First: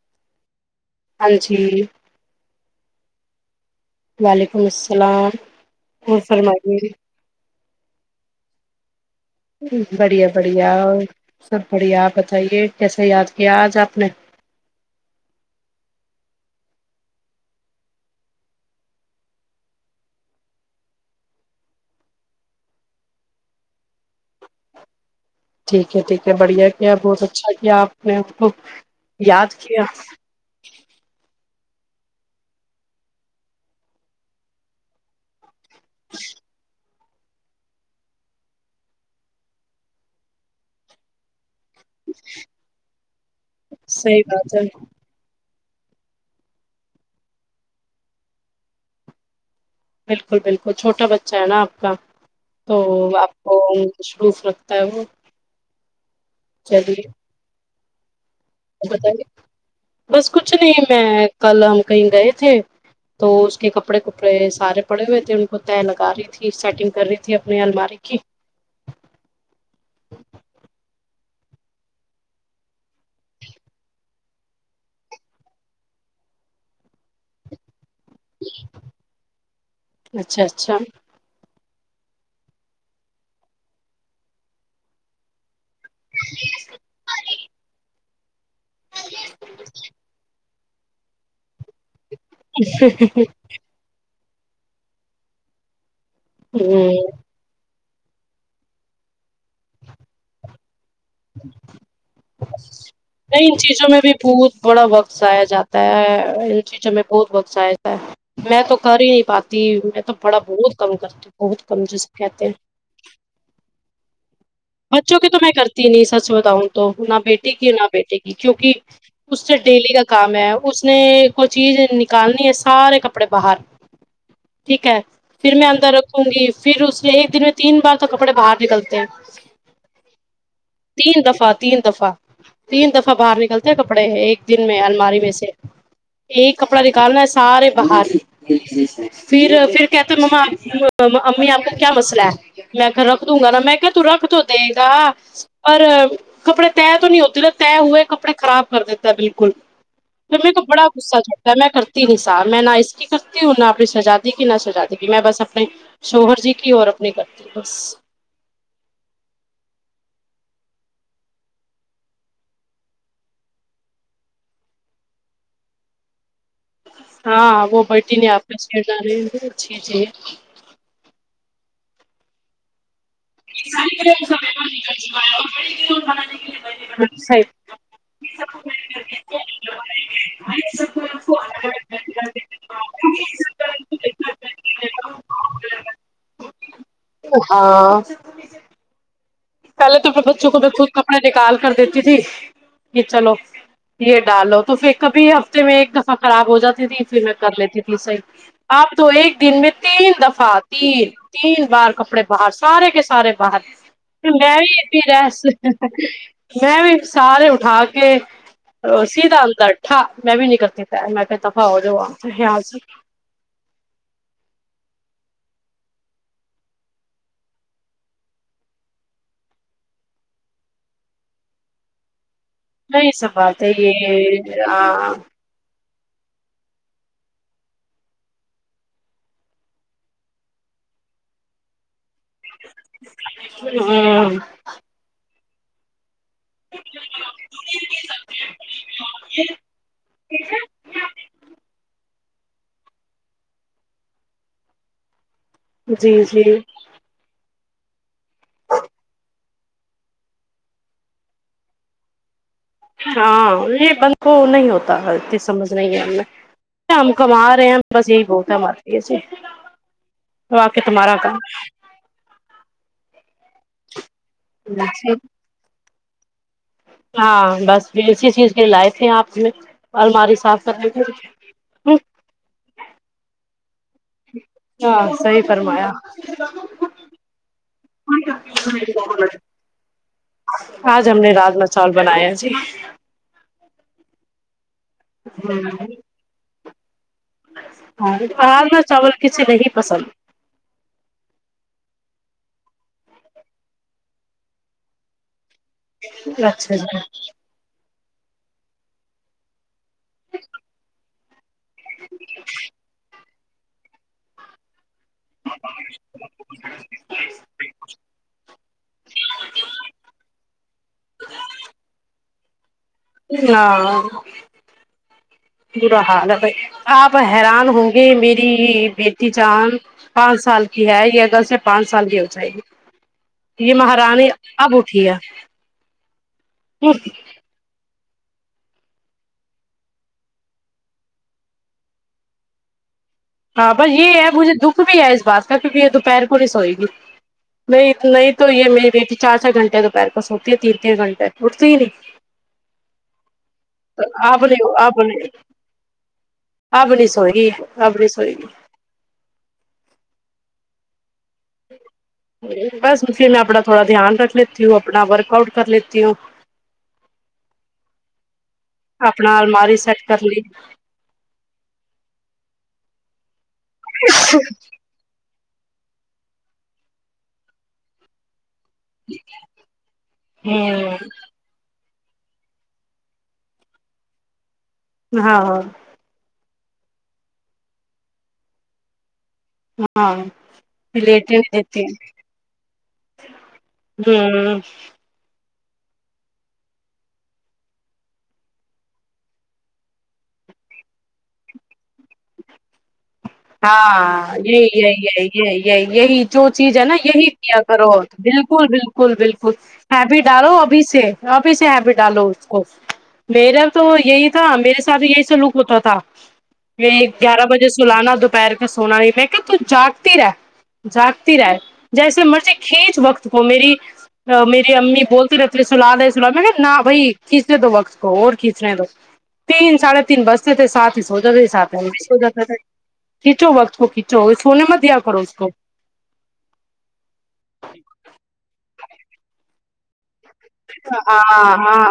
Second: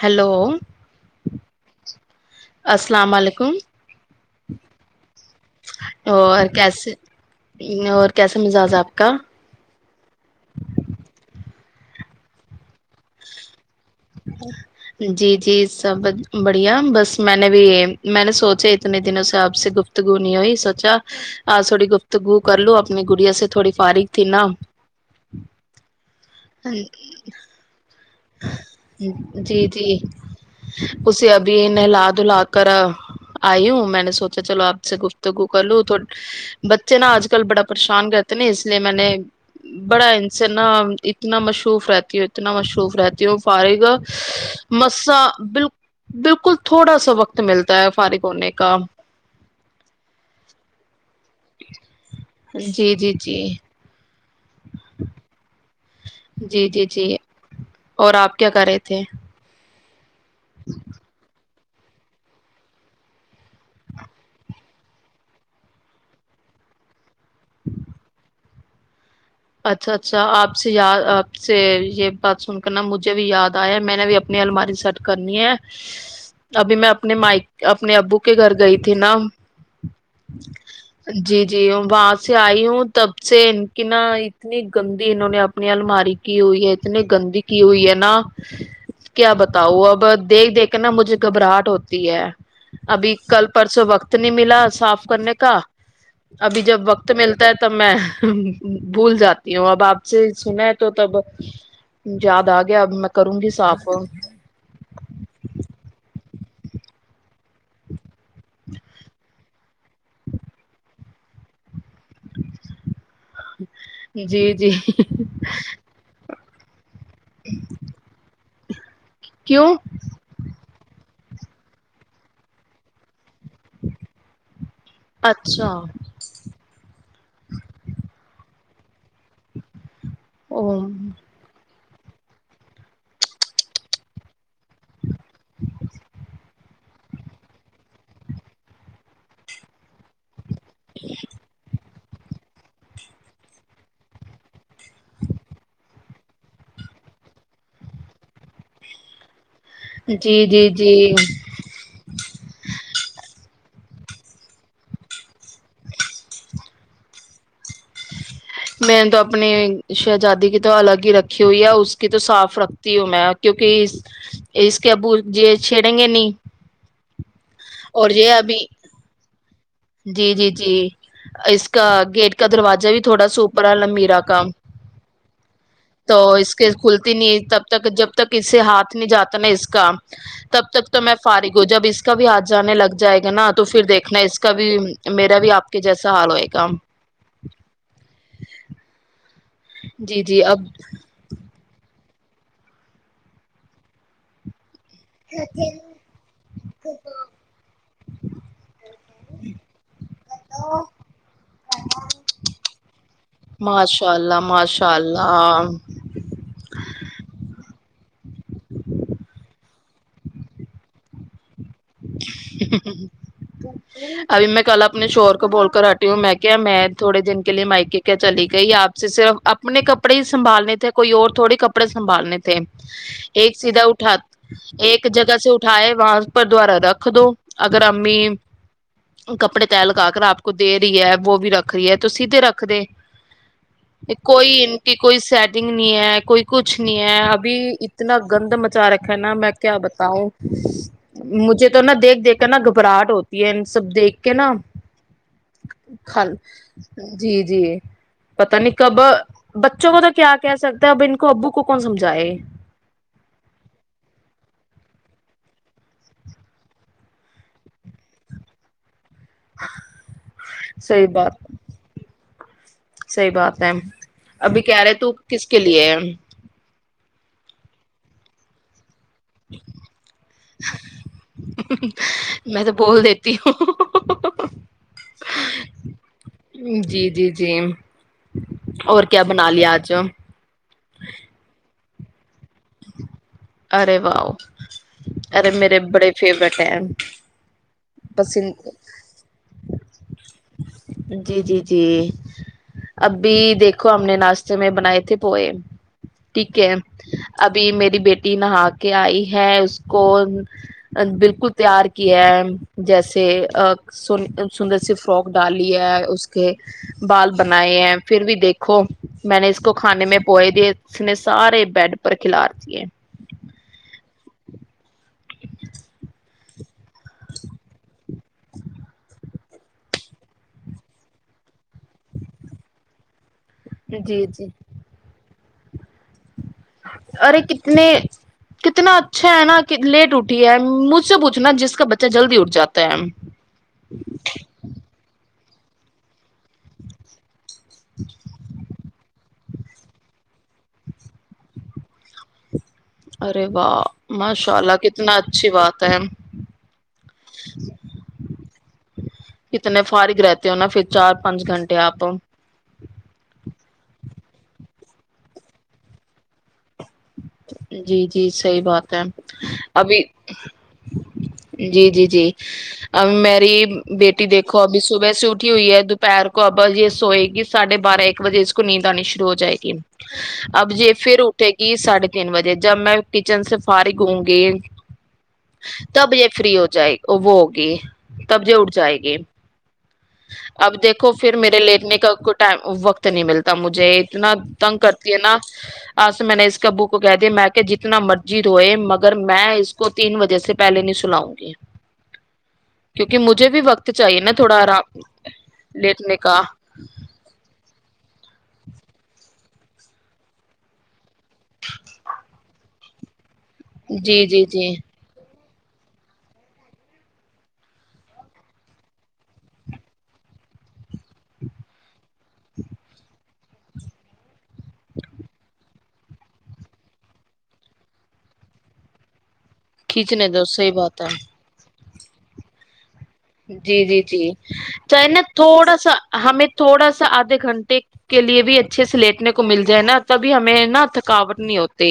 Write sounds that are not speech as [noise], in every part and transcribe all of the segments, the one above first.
hello ہاں جی کون وعلیکم السلام کو اور فرمائیے کیسے اور کیسا مزاج ہے آپ کا بڑھیا بڑھیا اور سب بڑھیاپ بتائیے کیسے یاد کیا آج آپ نے جی جی سب بڑ ڑ بس میں نے بھی میں نے سوچے اتنے دنوں سے آپ سے گفتگو نہیں ہوئی سوچا آج تھوڑی گفتگو کر لو اپنی گڑیا سے تھوڑی فارغ تھی نا ٹھیک ہے ٹھیک ہے بڑھیا کیا بہت اچھا کیا آپ نے ہم کو یاد جی کیا جی اسے اب بھی انہیں لا دلا کر آئی ہوں میں نے سوچا چلو آپ سے گفتگو کر لوں تو بچے نا آج کل بڑا پریشان کرتے نا اس لیے میں نے بڑا ان سے نا اتنا مشور شوف فرتی ہوت ن شوف رہتی پارے گا صحیح بات ہے مسا بالکل بالکل تھوڑا سا وقت ملتا ہے فارغ ہونے کا بالکل بالکل چھوٹا بچہ ا ہے نا آپ کا تو جی جی آپ جی کو روف رکھتا ہے وہ جی جی جی چلیے اور آپ کے کیا کر رہے تھے بتائیے بس کچھ نہیں میں کل ہم کہیں گئے تھے تو اس کے کپڑے کپڑے سارے پڑے ہوئے تھے ان کو طے لگا رہی تھی سیٹنگ کر رہی تھی اپنی الماری کی اچھا اچھا آپ سے یا آپ سے یہ بات سن کرنا مجھے بھی یاد آیا ہے میں نے بھی اپنی الماری سیٹ کرنی ہے ابھی میں اپنے مائک اپنے ابو کے گھر گئی تھی نا اچھا اچھا جی جی جی ہ وہاں سے آئی ہوں تب سے ان کی نہ اتنی گندی انہوں نے اپنی الماری کی ہوئی ہے اتنی گندی کی ہوئی ہے نا کیا بتاؤ اب دیکھ دیکھ کہنا مجھے گبراہٹ ہو ہے ابھی ہوں کل پرسوں وقت اتنی ملا صاف کرنے کا ابھی جب وقت ملتا ہے تب میں بھول جات یہا باپ سے سنا تو تب یاد آ گیا اب میں کروں نہیں گی ان صاف چیزوں میں بھی بہت بڑا وقت جایا جاتا ہے ان چیزوں بہت وقص آیاتا ہے میں تو کر ہی نہیں پاتی میں تو بڑا بہت کم کرتی ہوں بہت کمس کہتے ہیں جی جی بچوں کے تو میں کر نہیں سچ بتاؤں تو نہ بیٹے گ نہ بیٹھے گی کیونکہ [inaudible] اس سے کیوں ڈیلی کا کام ہے اس نے کو چیز نکالنی ہے سارے کپڑے کڑے باہر ٹھیک ہے پھر میں اچھا اندر رکھوں گی پھر اس نے ایک دن میں تین بار تو کپڑے باہر نکلتے کیا او تین دفعہ تین دفعہ تین دفعہ باہر نکلتے ہیں کپڑے ایک دن میں الماری میں سے ایک کپڑا نکالنا ہے سارے باہر پھر پھر کہتے مماپ امی آپ کا کیا مسلہ ہے میں رکھ دوں گا نا میں کہ رکھ تو دے گا پر کپڑے طے تو نہیں ہوتے ن طے ہوئے کپڑے خراب کر دیتا ہے بالکل پھر جی میں کو جی بڑا جی غصہ چلتا ہے میں کرتی نہیں سا میں نہ اس کی کرتی ہوں نہ سجا دی نہ سجا دی گی میں بس اپنے شوہر جی کی اور اپنے گھر بس میں نے تو اپنی شہزادی کی تو الگ ہی رکھی ہوئی ہے اس کی تو صاف رکھتی ہوں میں کیونکہ اس کے ابو یہ چھیڑیں گے نہیں ہاں وہ اور بٹن یہ ابھی آپس کر ڈا رہے جی جی جی اس کا گیٹ کا دروازہ بھی تھوڑا سوپر ہے لمبیرا کا تو اس کے کھلتی نہیں تب تک جب تک اسے ہاتھ نہیں جاتا نا اس کا تب تک تو میں فارغ ہوں جب اس کا بھی ہاتھ لگ جائے گا نا تو پھر دیکھنا اس کا بھی میرا بھی آپ کے جیسا حال کوئی کم ہاں پہل تو جی اپنے جی بچوں کو اب میں خود کپڑے نکال کر دیتے تھی یہ چلو یہ ڈالو تو پھر کبھی ہفتے میں ایک دفعہ خراب ہو جاتی تھی پھر میں کر لیتی تھی صحیح آپ تو ایک دن میں تین دفعہ تین تین بار کپڑے باہر سارے کے سارے باہر ماشاء اللہ میں بھی ماشاء انی رس اللہ میں بھی سارے اٹھا کے رسیی ہاں میں بھی نہیں کرتی میں ہو جاؤ وہاں سے یہاں سے ابھی میں کل اپنے شور کو بول کر ہٹی ہوں میں کیا میں تھوڑے دن کے لیے مائکے کیا چلی گئی آپ سے صرف اپنے کپڑے ہی سنبھالنے تھے کوئی اور تھوڑے کپڑے سنبھالنے تھے تھ نہیں ایک سنبھالتے سیدھا اٹھا یہ ایک آ، جگہ سے اٹھاائے آواز پر [inaudible] دوارا رکھ دو اگر امی کپڑے لگا کر آپ کو دے رہی ہے وہ بھی رکھ رہی ہے تو سیھے رکھ ہاں کوئی اٹی کوئی سٹ دگنی ایک کوئی کچھ نہیں ہے ابھی اتنا گند مچا رک ہے نا میں کیا بتاؤں مجھے تو نا دیکھ دیکھ کے نا گھبراہٹ ہوتی ہے ان سب دیکھ کے نا جی خل جی جی جی پتا نہیں کب بچوں کو تو کیا کہہ سکتے اب ان کو ابو کو کون سمجھائے ہاں یہ بند کو نہیں ہوتا انی سمجھ نہیں ہے ہم نے ہم کما رہے ہیں بس یہی بہت ہے ہمار واق صحیح تمہارا بات کام صحیح بات ہے ابھی کہہ رہے تو کس کے لیے ہے ہاں بس اسی چیز کی لائف آپ میں ال ہماری صاف کر ہ میں تو بول دیتی ہوں ہاں سی فرمایا جی جی جی اور کیا بنا لیا آج آج ہم نے رات م چول بنایا جی ارے واؤ ارے میرے بڑے فیورٹ [inaudible] ہ بہر میں چاول کسی نہیں پسند جی جی جی ابھی دیکھو ہم نے ناشتے میں بنائے تھے پوئے ٹھیک ہے اچھا اچھا ابھی میری بیٹی نہا کے آئی ہے اس کو بالکل تیار کیا جیسے سنی سندر سےف فوک ڈال ہے اس کے بال بنائے ہیں پھر بھی دیکھو میں نے اس کو کھانے میں پوئے دیے اس نے سارے بیڈ کھلارتی ہے ہاں برا حال ہے بھائی آپ حیران ہے میری بیٹی چاند پانچ سال کی ہے یہ اگرل سے پانچ سال کی ہو جائے گی یہ مہارانی اب اٹھی ہے اوررے کتنے کتنا اچھا ہے نا لیٹ اٹھی ہے مجھ سے پوچھناا جس کا بچہ جلدی اٹھ جاتا ہے کیا کیکہ یہ دوپہر کو نہیں سوئے گی نہیں نہیں تو یہ میری بیٹی چای گھنٹے دوپہر کو سوتی ہے تین تین گھنٹےٹتی ہی نہیں ارے واہ تو آب ماشاء نے اللہ آب نے کتنا اچھی بات ہے آبنی سوئیی ابنی کتنے فارغ رہتے ہو نا پھر چار پانچ گھنٹے آپ بس پھر میں اپنا تھوڑا دھیان رکھ لیتی ہوں اپنا ورک آؤٹ کر لیتی ہوں جی جی صحیح بات ہے اپنا الماری ابھی سیٹ کر لی جی جی جی ا میری بیٹی دیکھو ابھی صبح سے اٹھ کٹھی ہوئی ہے دوپہر کو اب یہ سوئے گی سھے بارہ ایک بجے کو نیند آنی شروع ہو جائے گی اب ہوں یہ پھر اٹھے گی ساڑھے تین بجے جب میں کچن سے فارغگ ہوں گی ہاں ہاں تب یہ فری ہوتا جائے وہ ہوگی تب ج اٹھ جائے گی ہاں اب دیکھو پھر لیٹے نہیں میرے دیتی لیٹنے کا کو ٹم وقت نہیں ملتا مجھے اتنا ہوں تنگ کرتی ہے نا آس میں نے اس کبو کو کہہ دیا میں کہ جتنا مرجی ہوئے مگر میں اس کو تین بجے سے پہلے نہیں سناؤں گی کیونکہ مجھے بھی وقت چاہیے نا ہاں تھوڑا یہی آرام یہی یہی یہی یہی لیٹنے یہی کا جو چیز ہے نا یہی کیایا کرو بالکل بالکل بالکل ہے بھی ڈالو ابھی سے ابھی سے ہے بھی ڈالو اس کو میرا تو جی یہی جی تھا جی میرے سات یہی س لک ہوتا تھا میں گیارہ بجے سلانا تو پیر کے سونا نہیں میں کہ ت جاگتی رہ جاگتی رہ جیسے مرضی کھینچ وقت کو میری میری امی بولتی رہتی سلاد سلاد میں نہ بھائی کھینچنے دو وقت کو اور کھینچنے دو تین ساڑھے تین کھینچنے دو بستے تھ صحیح سات بات ہی ہے سوچا رہ سات جا تھا جی جی جی چاہ نا اس کو تھوڑا سا ہمیں تھوڑا سا آدھے گھنٹے کے لیے بھی اچا اچھے سے لیٹنے کو مل جائے نا اب بھی ہمیں نہ تھکاوٹ ہاں نہیں ہاں ہوتی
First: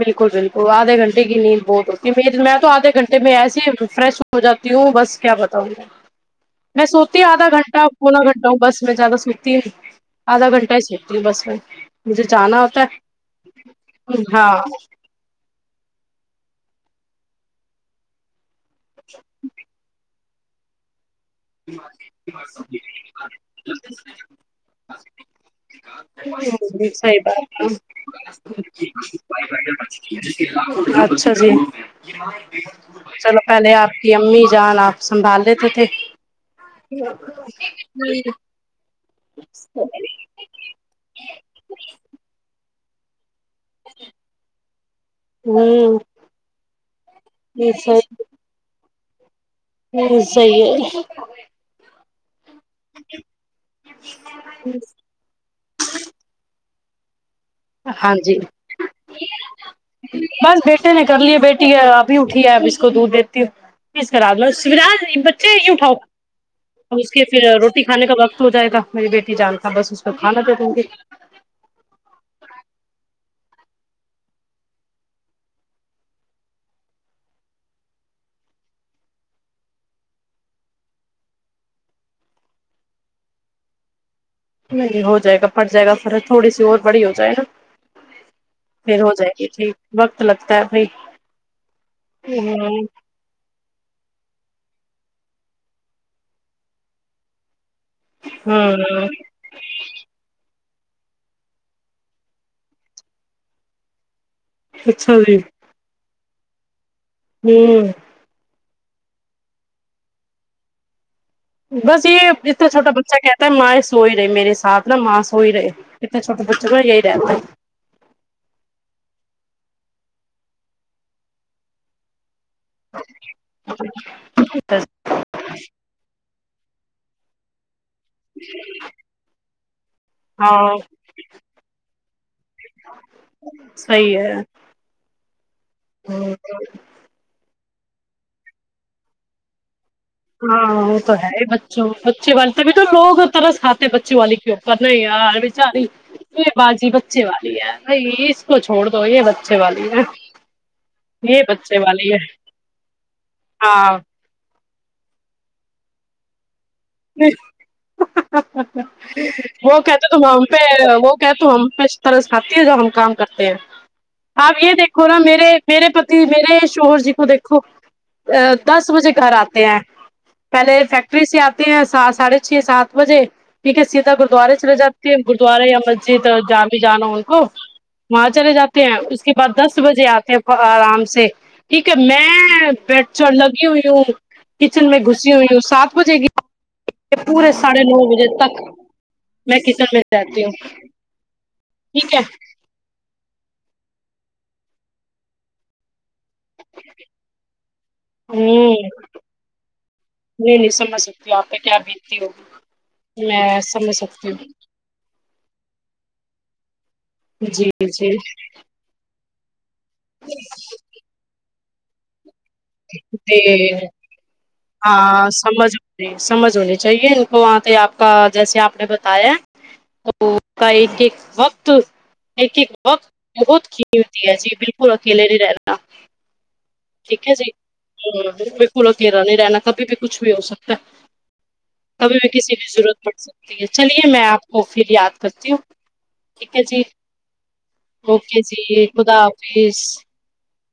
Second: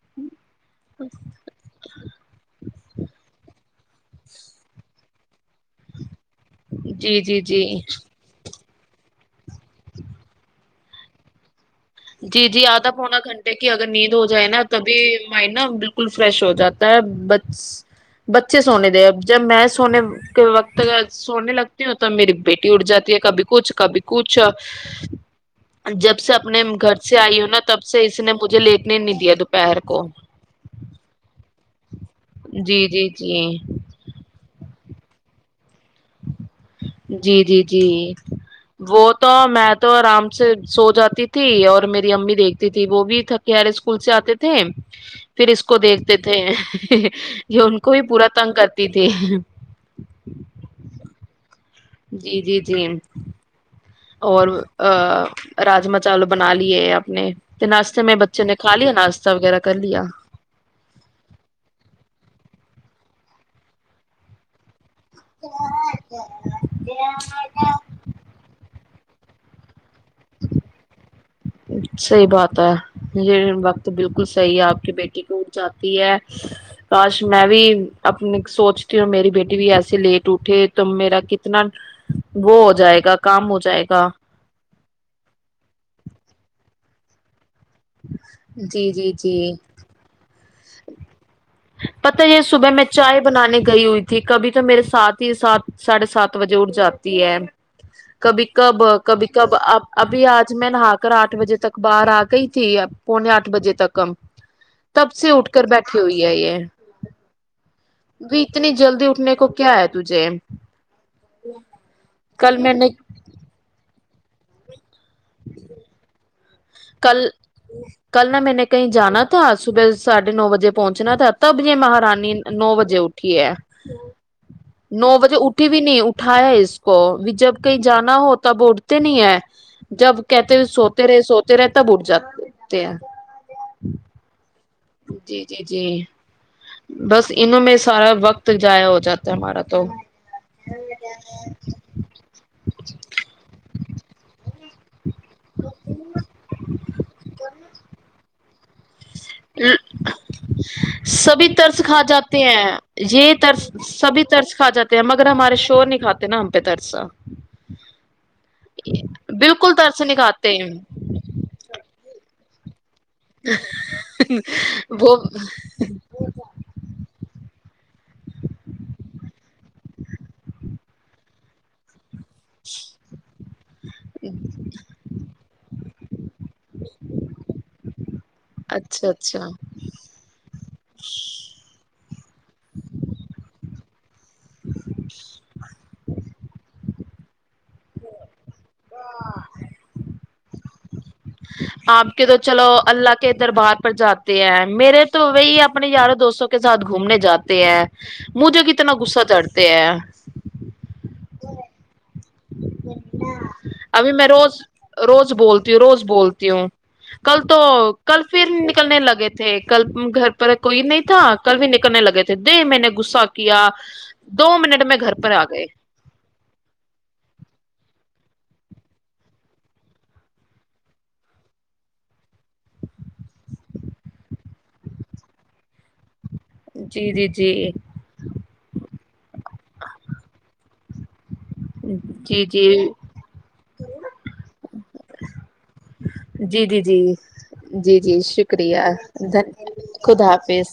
بالکل بالکل آدھے گھٹے کی نیند بہت ہوتی میری میں تودھے گھنٹے میں ای فریش ہو جاتی ہوں بس کیا بتاؤں گا میں جی سوتی ہ جی آدھا جی گھنٹہ پونا گھنٹہ ہوں بس میں زیاد س تین آدھا گھنٹہ کس س ہوکتی بس میں مجھے جی جانا جی ہوتا آدا پونا گھنٹے کی اگر نیند ہے ہو جو نا ہاں تبھی مائنڈ نا بالکل فریش ہو جاتا ہے بچ بت اچھے سونے دے اب جب میں سونے وقت کا سونے لگتی ہ تو میری بیٹی اڑ جاتی ہے کبھی کچھ کبھی کچھ جب سے اپنے سے حی آئی ہو نا بات تب سے اس نے مجھے لیٹنے نہیں دیا دوپہر کو اچھا جی جی جی چلو جی پہلے آپ کی امی جا آپ سنبھال لیتے تھے جی جی جی وہ تو میں تو آرام سے سو جاتی تھی اور میری امی دیکھتی تھی وہ بھی ر اسکول سے آتے تھے پھر اس کو ہوں دیکھتے تھے یہ یہ ان کو بھی پورا صحیح تنگ کر [inaudible] [inaudible] جی جی جی اور راجما چاول بنا ے اپنے ناشتے میں ہاں جی بچے نے کھا لیا ناشتہ وغیرہ کر لیا بس بیٹے نے کر لی ہے بیٹی ہے آپ بھی اٹھی ہے اب اس کو دودھ دیتی ہوں پز کرا لو سج بچے ی اٹھاؤ اس کے پھر روٹی کھانے کا وقت ہو جائے گا میری بیٹی جان تھا بس اس کو کھانا دی دوںی ہو یہ وقت بالکل صحیح ہے آپ کی بیٹی کی اٹھ جاتی ہے کاش میں بھی اپنے سوچتی ہوں میری بیٹی بھی ایسے لیٹ اٹھے ت میرا کتنا وہ ہو جائے گا کام ہو جائے گا نہیں ہو جائے گا پٹ جائے گا فر تھوڑی سی اور بڑی ہو جائے نا پھر ہو جائے گی ٹھیک وقت لگ پت یہ صبح میں چائے بنانے کے گئی ہوئی تھی کبھی تو میرے ساتھ ہی سات ساڑھے سات بجے اٹھ جاتی ہے کبھی کب ہاں کبھی کب اب ابھی آ آج میں نہا کر آٹھ بجے تک باہر آ گئی تھی اب پونے آٹھ بجے تک ہم تب اچھا سے اٹھ کر بیٹھھی ہوئے [unintelligible] ہاں اتنی جلدی اٹھنے کو کیا ہے تجھے بس یہ کل اتنا میں نے چھوٹا بچہ کہتا ہے ماں سوئے رہے میرے ساتھ اپنا ماں سو ہی رہے کت چھوٹے بچے کو جی کل رہےتے صبحاھے نو بجے پہنچنا ت ا تبجے مہارانی نو بجے اٹھی ہے ہے نو بجے اٹھی بھی نہیں اٹھایا اس کو جب کئی جانا ہو تب اٹتے نہیں ہے جب کہتے ہاں سوتے رہے سوتے رہے تب اٹ جاتے ہیں صحیح جی جی جی ہے بس ان میں سارا وقت جضائیا ہو جاتا ہے ہمارا تو ہاں وہ تو ہے بچوں بچے والے تبھی تو لوگ طرح سےھاتے ہیں بچوں والے کیوں پت نہیں ہی ہے ار بچاری تو بازی بچے والی ہے بائی چھوڑ دو یہ بچے والی ہے یہ سبھی بچے طرس کھا والی ہے جاتے ہیں یہ ترس ہاں سبھی ترس کھا جاتے ا مگر ہمارے شور نہیں کاتے نہ ہم پہ ترس اچھا بالکل وہ ترس کہتے ت نہیں ہم کھاتے پہ وہ کہتے ہم پہ اس طرح سے ہاتی ج ہم کام کرتے ہیں آپ یہ دیکھو وہ نا میرے میرے پتی میرے شوہر جی کو دیکھو دس بجے گھر آتے ہیں پہلے فیکٹری س آپ ہیںحساس ساھے چھ ساتجے ٹھیک ستا گردوارے چل جاتی ہے گردوارے مسجد جام ہی جانا ان کو وہاں چلے جاتے ہیں اچھا اس کے اچھا بعد دس بجے آتے ہیں آرام سے ٹھیک کہ میں پٹ چڑھ لگی ہوئی ہوں کچن میں گھسی ہوئی ہوں سات بجے گ پورے ساڑھے نو بجے تک میں کچن میں رہتی ہوں آپ ٹھیک ہے کے تو چلو اللہ کے دربار پر جاتے ہیں میرے توو ہی اپنے اروں دوستوں کے ساتھ گھومنے جاتے ہیں مجھے ہوں کتنا غصہ چڑھتے ہیں یہاں پہ کیا بنتی ہوگی میں سمجھ ابھی میں سکتی روز ہوں روز بولتی ہوں روز بولتی ہوں کل تو جی جی کل پھر نکلنے لگے تھے تو کل گھر پر کوئی نہیں تھا کل بھی نکلنے لگے تھے دے میں نے غصہ کیا دو منٹ میں گھر ہاں پر آ گئے سمجھ سمجھ ہونی چاہیے ان کو وہاں پ آپ کا جیسے آپ نے بتایا تو کا ایک ایک وقت ایک ایک وقت بہت کرتی ہے جی بالکل اکیلے نہیں رہنا جی جی جی ہ کلا میرا نہیں رہنا کبھی بھی کچھ بھی ہو سکتا ہے اب ہمیں جی کسی بھی جی ضرورت پڑ سکتی ہے چلیے میں آپ کو پھر یاد کرتی ہوں ٹھیک ہے جی جی جی جی جی اوکے شکریہ جی خدا حافظ خد حافظ